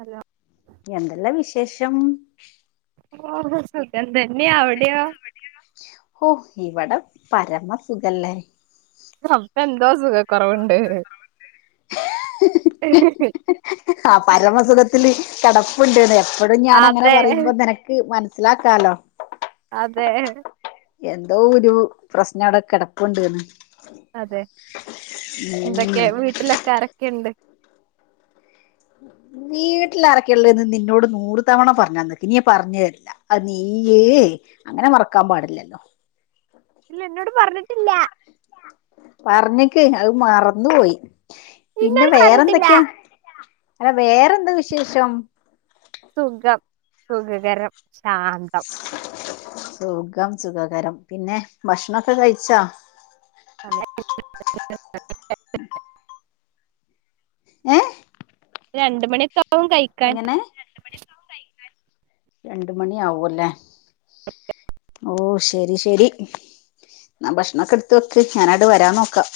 Hello എന്തല്ലാ വിശേഷം? ഓഹോ സുഖം തന്നെയാ അവിടെയോ? ഓ ഇവിടെ പരമസുഖല്ലേ? അപ്പ എന്തോ സുഖക്കൊറവുണ്ട് ആ പരമസുഖത്തില് കടപ്പുണ്ട്ന്ന് അത് ഞാൻ അങ്ങനെ അതെ പറയുമ്പോ നെനക്ക് മനസ്സിലാക്കാലോ അതെ എന്തോ ഒരു പ്രശ്നം അവടെ കെടപ്പുണ്ട്ന്ന്. അതെ ഉം എന്തൊക്കെ? വീട്ടിലൊക്കെ ആരൊക്കെണ്ട്? വീട്ടിലാരക്കെയുള്ള്ന്ന് നിന്നോട് നൂറ് തവണ പറഞ്ഞന്ന്ക്ക് ഇഞ്ഞി ഞാൻ പറഞ്ഞരില്ല. ആ നീ യേ അങ്ങനെ മറക്കാൻ പാടില്ലല്ലോ ഉം ല്ല പറഞ്ഞിക്ക് അത് മറന്നു പോയി പിന്നെ ഇന്നോട് പറഞ്ഞിട്ടില്ല വേറെന്തൊക്കെയാ? അല്ല വേറെന്താ വിശേഷം? സുഖം സുഖകരം ശാന്തം സുഖം സുഖകരം പിന്നെ ഭക്ഷണം ഒക്കെ കഴിച്ചാ? [unintelligible] ഉ ഏ രണ്ട് മണിക്കെ ആകും കഴിക്കാൻ രണ്ട് മണി ആവൂല്ലേ? ഓ ശരി ശരി. ന്നാ ഭക്ഷണൊക്കെ എടുത്ത് വെക്ക് ഞാൻ അങ്ങട് വരാൻ നോക്കാം.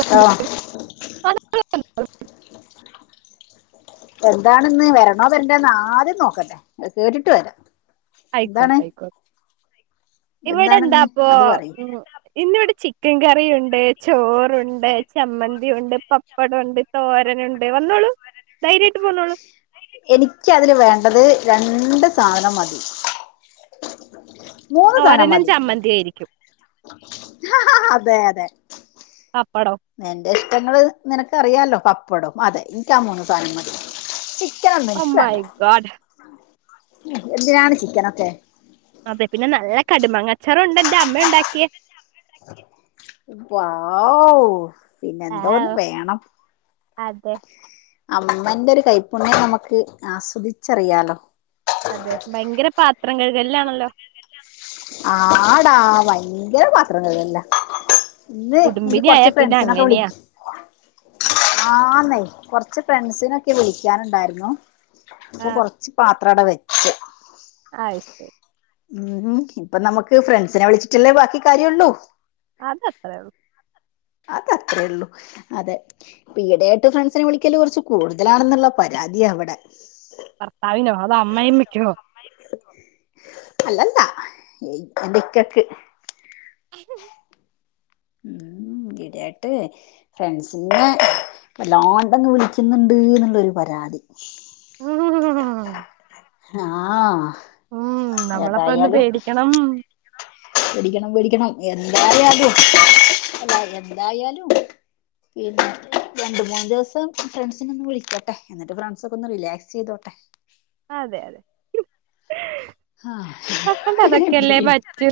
ട്ടോ അൽ എന്താണന്ന് വരണോ വരണ്ടേന്ന് ആദ്യം നോക്കട്ടെ. കേട്ടിട്ട് വരാം. എന്താണ് ആയിക്കോട്ടെ ആയിക്കോ ഇവിടെ എന്താണിന്ന് എന്താപ്പോ അത് പറയ് ഇന്നിവിടെ ചിക് ചിക്കൻ കറിയുണ്ട്. ചോറുണ്ട്. ചമ്മന്തി ഉണ്ട്. പപ്പടൊണ്ട്. തോരനൊണ്ട് വന്നോളൂ. [unintelligible] പോന്നോളൂ എനിക്ക്അതില് വേണ്ടത് രണ്ട് രണ്ട് സാനം മതി മൂന്ന് സാനം തോരനും മതി. ചമ്മന്തിയും ആയിരിക്കും ആ ഹാ ഹാ അതെ അതെ പപ്പടോ ഞങ്ങള് നിനക്കറിയാലോ പപ്പടം. അതെ എനിക്കാ മൂന്ന് സാനം മതി. ചിക്കനൊന്നും ഓ ഇൻക്ക് മൈ വേണ്ട. ഗോഡ് എന്തിനാണ് ചിക്കനൊക്കെ അതെ. പിന്നെ നല്ല കടുമങ്ങച്ചാറുണ്ട് എൻറെ അമ്മ ഉണ്ടാക്കിയെ വൗ പിന്നെ എന്തോന്ന് വാവ് വേണം. അതെ അമ്മന്റെഒരു കൈപ്പുണ്ണ്യം നമുക്ക് ആസ്വദിച്ചറിയാലോ അതെ ഭയങ്കര പാത്രം കഴുകല്ലാണല്ലോ? ആടാ ഭയങ്കര പാത്രം കഴുകല്ലാ ഇന്ന് നിക്ക് കുടുംബിനി ആയാ കൊറച്ച് പിന്നെ ഫ്രണ്ട്സിനൊക്കെ അങ്ങനെയാ വിളിച്ച്. ആ ന്നൈ കൊറച്ച് കുറച്ച്ഫ്രണ്ട്സിനൊക്കെ വിളിക്കാനുണ്ടായിരുന്നു. ആ അപ്പൊ കൊറച്ച് പാത്ര അവടെവെച്ച് ആയ് ഉം. ഇപ്പൊ നമുക്ക് ഫ്രണ്ട്സിനെ വിളിച്ചിട്ടല്ലേ ബാക്കി കാര്യം ഉള്ളൂ. അത് അത്രള്ളൂ. അത് അത്രേള്ളൂ. അതെ ഈ ഇടെ ആയിട്ട് ഫ്രണ്ട്സിനെ വിളിക്കല് കുറച്ച് കൂടുതലാണെന്നുള്ള പരാ- അതി അവടെ ഭർത്താവിനോ അതോ അമ്മായിമ്മയ്ക്കോ അല്ലല്ലാ എന്റെ ഇക്കക്ക്. [inaudible] ഉം ഇടായിട്ട് ഫ്രണ്ട്സിനെ വല്ലാണ്ടങ്ങ് വിളിക്കുന്നുണ്ട് എന്നുള്ളൊരു പരാതി ഹ്ഹ്ഹ്ഹ് ആഹ നമ്മളപ്പോ ഒന്ന് ഏതായാലും പേടിക്കണം പേടിക്കണം പേടിക്കണം. എ [inaudible] യാലും അല്ല എന്തായാലും. പിന്നെ രണ്ട്, മൂന്ന്ദിവസം ഫ്രണ്ട്സിനെ ഒന്ന് വിളിക്കോട്ടെ. എന്നിട്ട് ഫ്രണ്ട്സ് ഒക്കെ ഒന്ന് റിലാക്സ് ചെയ്തോട്ടെ. അതെ അതെ ആഹ് ന്നെ കൊണ്ട് പി അതൊക്കെയല്ലേ പറ്റൂ.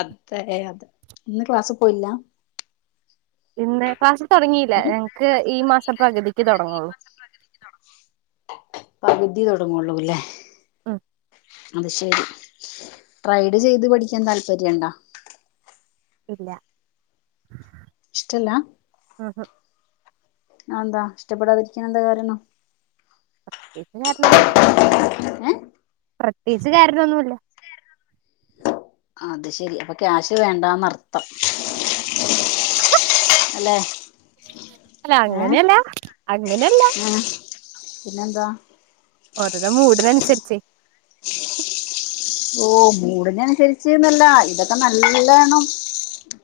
അതെ അതെ. ഇന്ന് ക്ലാസ്സ് പോയില്ലാ. ഇന്ന് ക്ലാസ്സ്തുടങ്ങിയില്ല. ഉം ഞങ്ങക്ക് ഈ മാസം പകുതിക്ക് തൊടങ്ങൊളൂ പക് തി തൊടങ്ങള്ളൂല്ലേ ആഹ അത് ശരി. ട്രൈഡ് ചെയ്ത് പഠിക്കാൻ താല്പര്യണ്ടാ ഇല്ല ഇഷ്ടല്ലാ? ആഹാ ആന്താ ഇഷ്ടപ്പെടാതിരിക്കൻ എന്താ കാരണം? പ്രത്യേകിച്ച്കാരണം ഒന്നുല്ലാ ഏഹ് പ്രത്യേകിച്ച് കാരണം ഒന്നുല്ല അത് ശെരി. അപ്പൊ ക്യാഷ് വേണ്ടാന്നർത്ഥം. അല്ലേ അല്ല. അങ്ങനെയല്ല, അങ്ങനെയല്ല പിന്നെ എന്താ ഓരോരോ മൂടിനൻസര്ച്ച്. ഓ മൂടിനൻസര്ച്ച്ന്നല്ല ഇതൊക്കെ നല്ലണം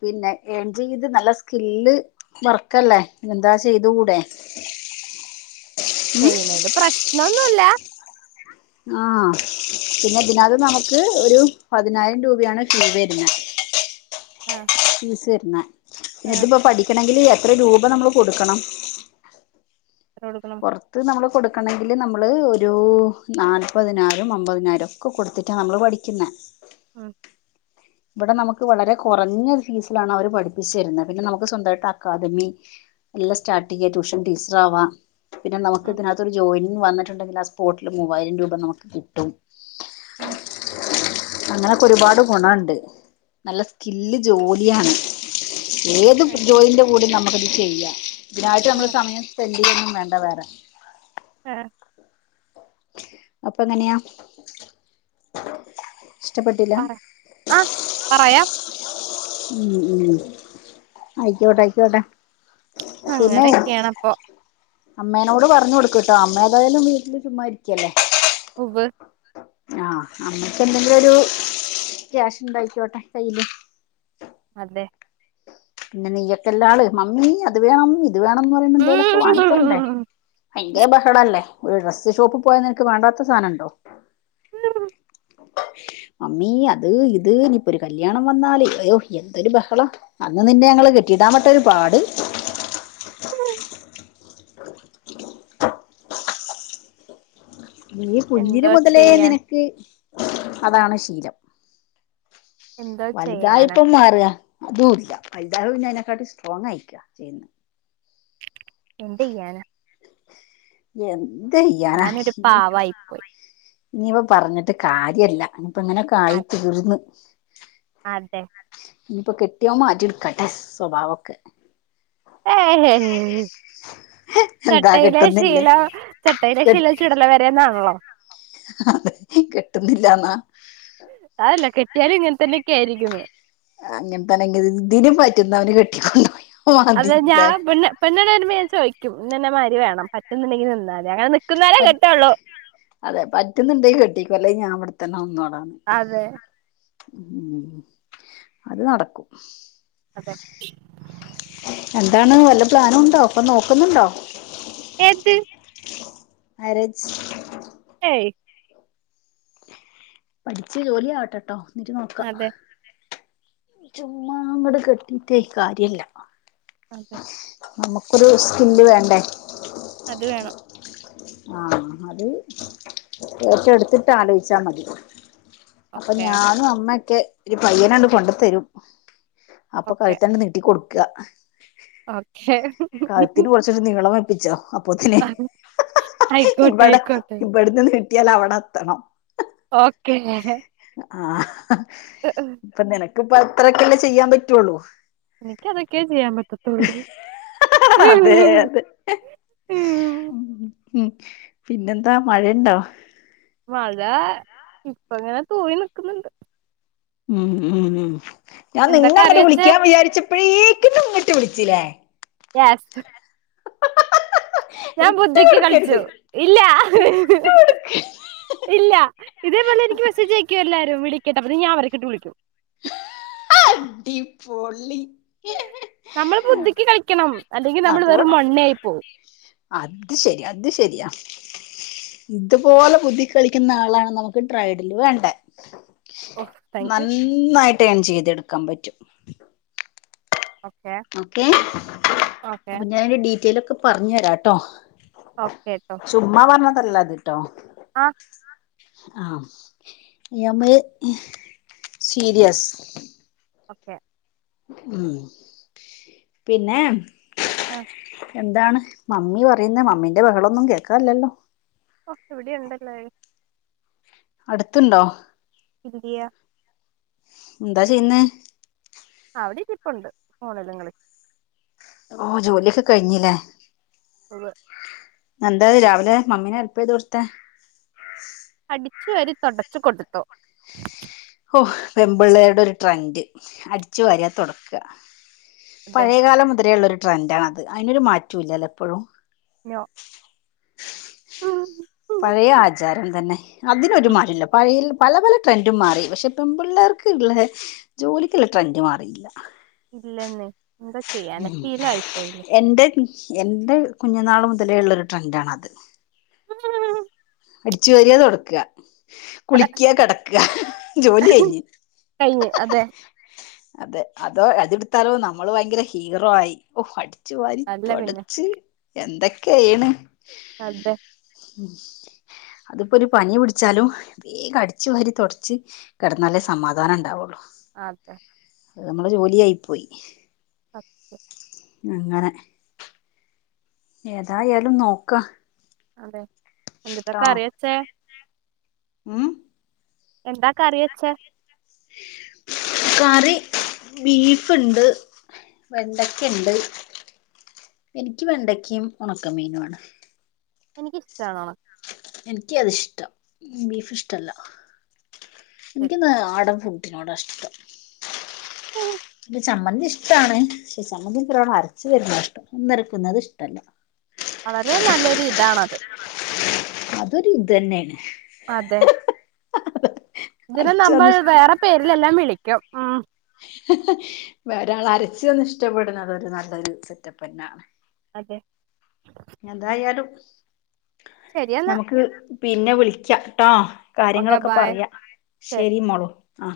പിന്നെ ഏൺ ചെയ്ത് നല്ല സ്കില്ല് വർക്കല്ലേ എന്താ ചെയ്ത് കൂടെ. [unintelligible] ചെയ്ണേല് പ്രശ്നൊന്നുല്ല. ആഹ പിന്നെ ഇതിനകത്ത് നമുക്ക് ഒരു പതിനായിരം രൂപയാണ് കി [inaudible] വരുന്നേ. ആഹ് ഫീസ് വര്ന്ന ന്നെതിപ്പം പഠിക്കണെങ്കില് എ എത്രയും രൂപ ന്നമ്മൾ കൊട്ക്കണം കൊടുക്കണം പൊർത്ത് ന്നമ്മള് കൊട് ക്കണമെങ്കില് ന്നമ്മള് ഒരു നാല്പതിനായിരോം അമ്പതിനായിരം ഒക്കെ കൊടുത്തിട്ടാണ് ന്നമ്മള് പഠിക്കിന്നെ. ആഹ് ഇവിടെ ന്നമക്ക് വളരെ കുറഞ്ഞ ഫീസിലാണ് അവര് പഠിപ്പിച്ചര്ന്നത് പിന്നെ ന്നമ്ക്ക് സ്വന്തായിട്ട് അക്കാദമി- എല്ലം സ്റ്റാർട്ട് ചെയ്യാ ട്യൂഷൻ ടീച്ചറാ വാം. പിന്നെ ന്നമ്ക്ക് ഉം ഇതിനത്ത് ഒരു ജോയിംങ്ങ് വന്നിട്ട്ണ്ടെങ്കിൽ ആ സ്പോർട്ടിൽ മൂവായിരം രൂപ ന്നമ്ക്ക് കിട്ടും. ഉം അങ്ങനൊക്കെ ഒരുപാട് ഗുണണ്ട് നല്ല സ്കില്ല് ജോലിയാണ്. ഏത് ജോലിന്റെ കൂടിം ന്നമ്മക്ക് ഇത് ചെയ്യാം ഇതിനായിട്ട് ന്നമ്മള് സമയം സ്പെൻ- [unintelligible] വേണ്ട വേറെ. ആ അപ്പൊ എങ്ങന്യാ? പറ ആഹ് പറയാം. മ് മ് അയ്ക്ക്യോട്ടെ അയ്ക്ക്യോട്ടെ. അങ്ങനൊക്ക്യേണപ്പൊ. അമ്മേനോട് പറഞ്ഞ് കൊട്ക്ക്ട്ടോ അമ്മ ഏതായാലും വീട്ടില് ചുമ്മാ ഇരിക്യല്ലേ. ഉവ്വ് ആഹ് അമ്മയ്ക്ക് എന്തെങ്കിലും ഒരു ക്യാഷ് ണ്ടായി ക്യോട്ടെ കയ്യില്. അതെ പിന്നെ നീയ്യൊക്കെല്ലാള് മമ്മീ അത് വേണം ഇത് വേണംന്ന് പറയുമ്പോ എന്തേ ലൊക്കെ വാങ്ങിത്തരാണ്ടേ ഉം [unintelligible] ബഹളല്ലേ. ഒരു ഡ്രസ്സ് ഷോപ്പ് പോയാ നിനക്ക് വേണ്ടാത്ത സാനംണ്ടോ? [unintelligible] അമ്മീ അത് ഇത് ഇനിപ്പോ ഒരു കല്യാണം വന്നാല് അയ്യോ എന്തൊരു ബഹളം. അന്ന് നിന്നെ ഞങ്ങള് കെട്ടിയിടാൻ പെട്ട ഒരു പാട്. നീ കുഞ്ഞില് എന്തോ മുതലേ ചെയ്യാൻ നിനക്ക് അതാണ് ശീലം. എന്തോ ചെയ്യാനാ വൽതായപ്പം മാറാ. അതൂല്ല വൽതായെപ്പം പിന്നെ അതിനെക്കാട്ടി സ്ട്രോങ്ങ് ആയക്കാ ചെയ് എന്ത്യ്യാനാ? എന്തേയ്യാനാ? ഞാനൊരു പാവായി പോയി [inaudible] ഇനിയിപ്പം പറഞ്ഞിട്ട് കാര്യല്ല ഇനിപ്പ ങ്ങനെയൊക്കെ ആയി തീർന്ന്. ട്ടെ ഇനിയിപ്പോ കെട്ട്യോൻ മാറ്റിയെട്ക്കട്ടെ സ്വഭാവൊക്കെ. ഏഹേ ഹേ എന്താ ചട്ടയിലെ കെട്ടുന്നില്ലേ ശീല ചട്ടയിലെ കെ ശീല ചുടല വരെന്നാൺല്ലോ. അതെ കിട്ട്ന്നില്ലാന്നാ. ആഅല്ല കെട്ട്യാലും ഇങ്ങൻ തന്നെ ക്യായിരിക്യുന്ന് അങ്ങൻ തന്നെങ്കിൽ ഇതിന്ന് പറ്റുന്നവന് കെട്ടി കൊണ്ട് പൊ അതെ ഞാൻ പെണ്ണ് പെണ്ണാനാണ് വര്മ്പം ഞാൻ ചോയ്ക്യും ന്നെ ന്നെ മായ്രി വേണം പറ്റുന്നുണ്ടെങ്കി നിന്നാതി അങ്ങനെ നിക് പറ്റ് അതെ പറ്റ്ന്ന്ണ്ടെങ്കി കെട്ടീക്കൊ അല്ലെ ഞാൻ ഇവിടെ തന്നെ നിന്നോ അതെ മ് അത് നടക്കും. അതെ എന്താണ് വല്ല പ്ലാനുണ്ടോ പ്പൊ നോക്കുന്നുണ്ടോ? ഏത്ത് മേരേജ് ഏയ് പഠിച്ച് ജോലിയാവട്ടെട്ടോ ന്നിട്ട് ന്നോക്ക. അതെ ചുമ്മാ അങ്ങട് കെട്ടീട്ടെ കാര്യാല്ല ആ. [unintelligible] നമ്മുക്കൊരു സ്കില്ല് വേണ്ടേ? അത് വേണം. ആ അത് ഏറ്റെടുത്തിട്ടാലോയ്ച്ചാ മതി. അപ്പൊ ഓക്കെ ഞാനും അമ്മെക്കെ ഒരു പയ്യനണ് കൊണ്ടത്തരും. അപ്പൊ ഓക്കെ കഴുത്തണ്ട് നീട്ടി കൊട്ക്ക. ഓക്കെ കഴ്ത്തിന് കൊർച്ചുടി നീളം വെപ്പിച്ചോ അപ്പോത്തിന്. ആയിക്കോട്ടെ ഇവടെ ആയിക്കോട്ടെ ഇവടന്ന് നീട്ട്യാൽ അവടെത്തണം. ഓക്കെ. ആഹ് ഇപ്പ നിനക്കിപ്പത്രെക്കെല്ലെ ചെയ്യാപറ്റുള്ളൂ. നിക്കതൊക്കെ ചിയ്യാൻ പറ്റ് ത്തുള്ളൂ അതെ അതെ ഉം ഉം പിന്നെന്താ മഴെണ്ടോ? മഴ ഇപ്പങ്ങനെ തൂവി നിക്കിന്നിണ്ട്. ഉം ഉം ഉം ഞാൻ എന്താ കറി നിന്നങ്ങട്ട് വെച്ചേ വിളിക്കാ വിചാര്ച്ച് പ്പഴേക്കിനും ഇങ്ങിട്ട് വിളിച്ച് ലേ യാസ് ഞാൻ വിട്ട് ബുദ്ധിക്ക് കൊടുക്കരുത് കൾച്ചു ഇല്ല വിട്ട് കൊടുക്ക ഇല്ല, ഇതേപോലെനിക്ക് മെസ്സേജയ്ക്ക്വെല്ലാരും വിളിക്കട്ടെ [unintelligible] ഞാൻ അവരക്കെട്ട് വിളിക്കും. അഡ്ഡി പൊളി നമ്മൾ ബുദ്ധിക്ക് കളിക്കണം അല്ലെങ്കി നമ്മള് വെറും അതുകൊണ്ട് മൊണ്ണെയി പോവും. അത് ശെരി അത് ശെരിയാ. ഇതുപോലെ ബുദ്ധിക്ക് കളിക്കിന്ന ആളാണ് നമുക്ക് ട്രൈഡില് വേണ്ടേ. ഓ താങ്ക് യു നന്നായിട്ടേൺ ചെയ്തെടുക്കാൻ പറ്റും. ഓക്കെ ഓക്കെ, ഓക്കെ അപ്പൊ ഞാനൊരു ഡീറ്റേയ്ലൊക്കെ പർഞ്ഞെരാട്ടോ. ഓക്കെട്ടോ. വല്ലാതിട്ടോ ആഹ് ഇനി അമ്മെ സീരിയസ്. ഓക്കെ. ഉം പിന്നേ ആ ന്താണ് മമ്മി പറിന്നെ മമ്മിന്റെ ബഹളൊന്നും കേക്കാല്ലല്ലോ? ഓ ഇവിടെയുണ്ടല്ലോ. അട്ത്തിണ്ടോ? ഇല്ല്യ ഇന്താ ചെയ്യുന്നേ? അവിടെരിപ്പൊണ്ട് ഫോണിലും കളി ഓ ജോല്യൊക്കെ കഴിഞ്ഞ് ലേ ഉവ്വ് എന്തായ് രാവിലെ മമ്മീനെ ഹെല്പെയ്തൊട്ത്തെ? അടിച്ച് വാരി തൊടച്ചു കൊടുത്തു. ഓ പെമ്പിള്ളേരുടെ ഒരു ട്രൻഡ് അടിച്ചു വരാ തൊടക്ക. അതെ പഴേകാലം മുതലേള്ളൊരു ട്രെൻ്റാണത്. അയിനൊരു മാറ്റോല്ലലേപ്പഴും. നൊ പഴേ ആജാരം തന്നെ അതിനൊരുമാറ്റല്ല പഴേ പല പല ട്രെൻഡും മാറി പക്ഷെ പെൺപിള്ളേർക്ക് ഇള്ള ജോലിക്കിള്ള ട്രെൻഡ് മാറീല്ല ഇല്ലെന്നെ എന്താ ചെയ്യാനാ ശീലം ആയിപ്പോയില്ലേ എന്റെ എന്റെ കുഞ്ഞുനാൾ മുതലേള്ളൊരു ട്രെന്റാണത് [inaudible] അടിച്ചു വാര്യ തൊടക്ക കുളിക്യാ കേടാകാ ജോലി കയിഞ് കഴിഞ്ഞ് അതെ അതെ അതോ അതെടുത്താലോ നമ്മൾ ഭയങ്കര ഹീറോ ആയി ഓ അടി ലിച്ച വാരി അല്ല പിന്നെ തോടച്ച് എന്തോകയാണ് അതെ ഉം ഹ് അതിപ്പോരു പനി പിടിച്ചാലും വേഗം അടിച്ചു വാരി തോടച്ച് കിടന്നാലേ സമാധാനംണ്ടാവുള്ളു അതെ അത് നമ്മളെ ജോലി ആയി പോയി അക് [inaudible] ഇങ്ങനെ ഏതായാലും നോക്ക. അതെ എന്തുട്ടാ കറിവച്ച ഉം എന്താ കറിവചെ? കറി ബീഫ്ണ്ട് വെണ്ടക്കണ്ട്. എനിക്ക് വെണ്ടക്കീ ഉണക്കമീനു ആണ്. എനക്ക്ഷ്ട്ടാ ഒണ- എനിക്ക് അതി ഇഷ്ടം ബീഫ് ഇഷ്ടല്ല ഉണക്കശരി എനിക്ക്‌ നാടൻ ഫു ടിനോടഷ്ട്ടം ച് ചമ്മന്തി ഇഷ്ട്ടാണ് പക്ഷെ ചമ്മന്തി എനിക്ക് ഒരാള് അരച്ച് തര്ണതാ ഇഷ്ടം ന്തിഅരക്ക്‌നത് ഇഷ്ടല്ല വളരെ നല്ലൊരു ഇതാണത് അതൊരു ഇതന്നെയാണ്. അതെ ഇതിനെ അരച്ച് നമ്മൾ തന്ന് വേറെ പേരിലെല്ലാം വിളിക്കും ഉം. ഹ് ഹ് വേറെരാൾ അരച്ച് തന്ന ഇഷ്ടപ്പെടുന്നത് ഒരു നല്ലൊരു സെറ്റപന്നെആ ണ് അതെ എന്തായാലും ശരിയെന്നാ നമുക്ക് പിന്നെ വിളിക്കാട്ടോ. ഓക്കെ കാര്യങ്ങളൊക്കെ ബായ് പറയാ ശരി മോളു ആ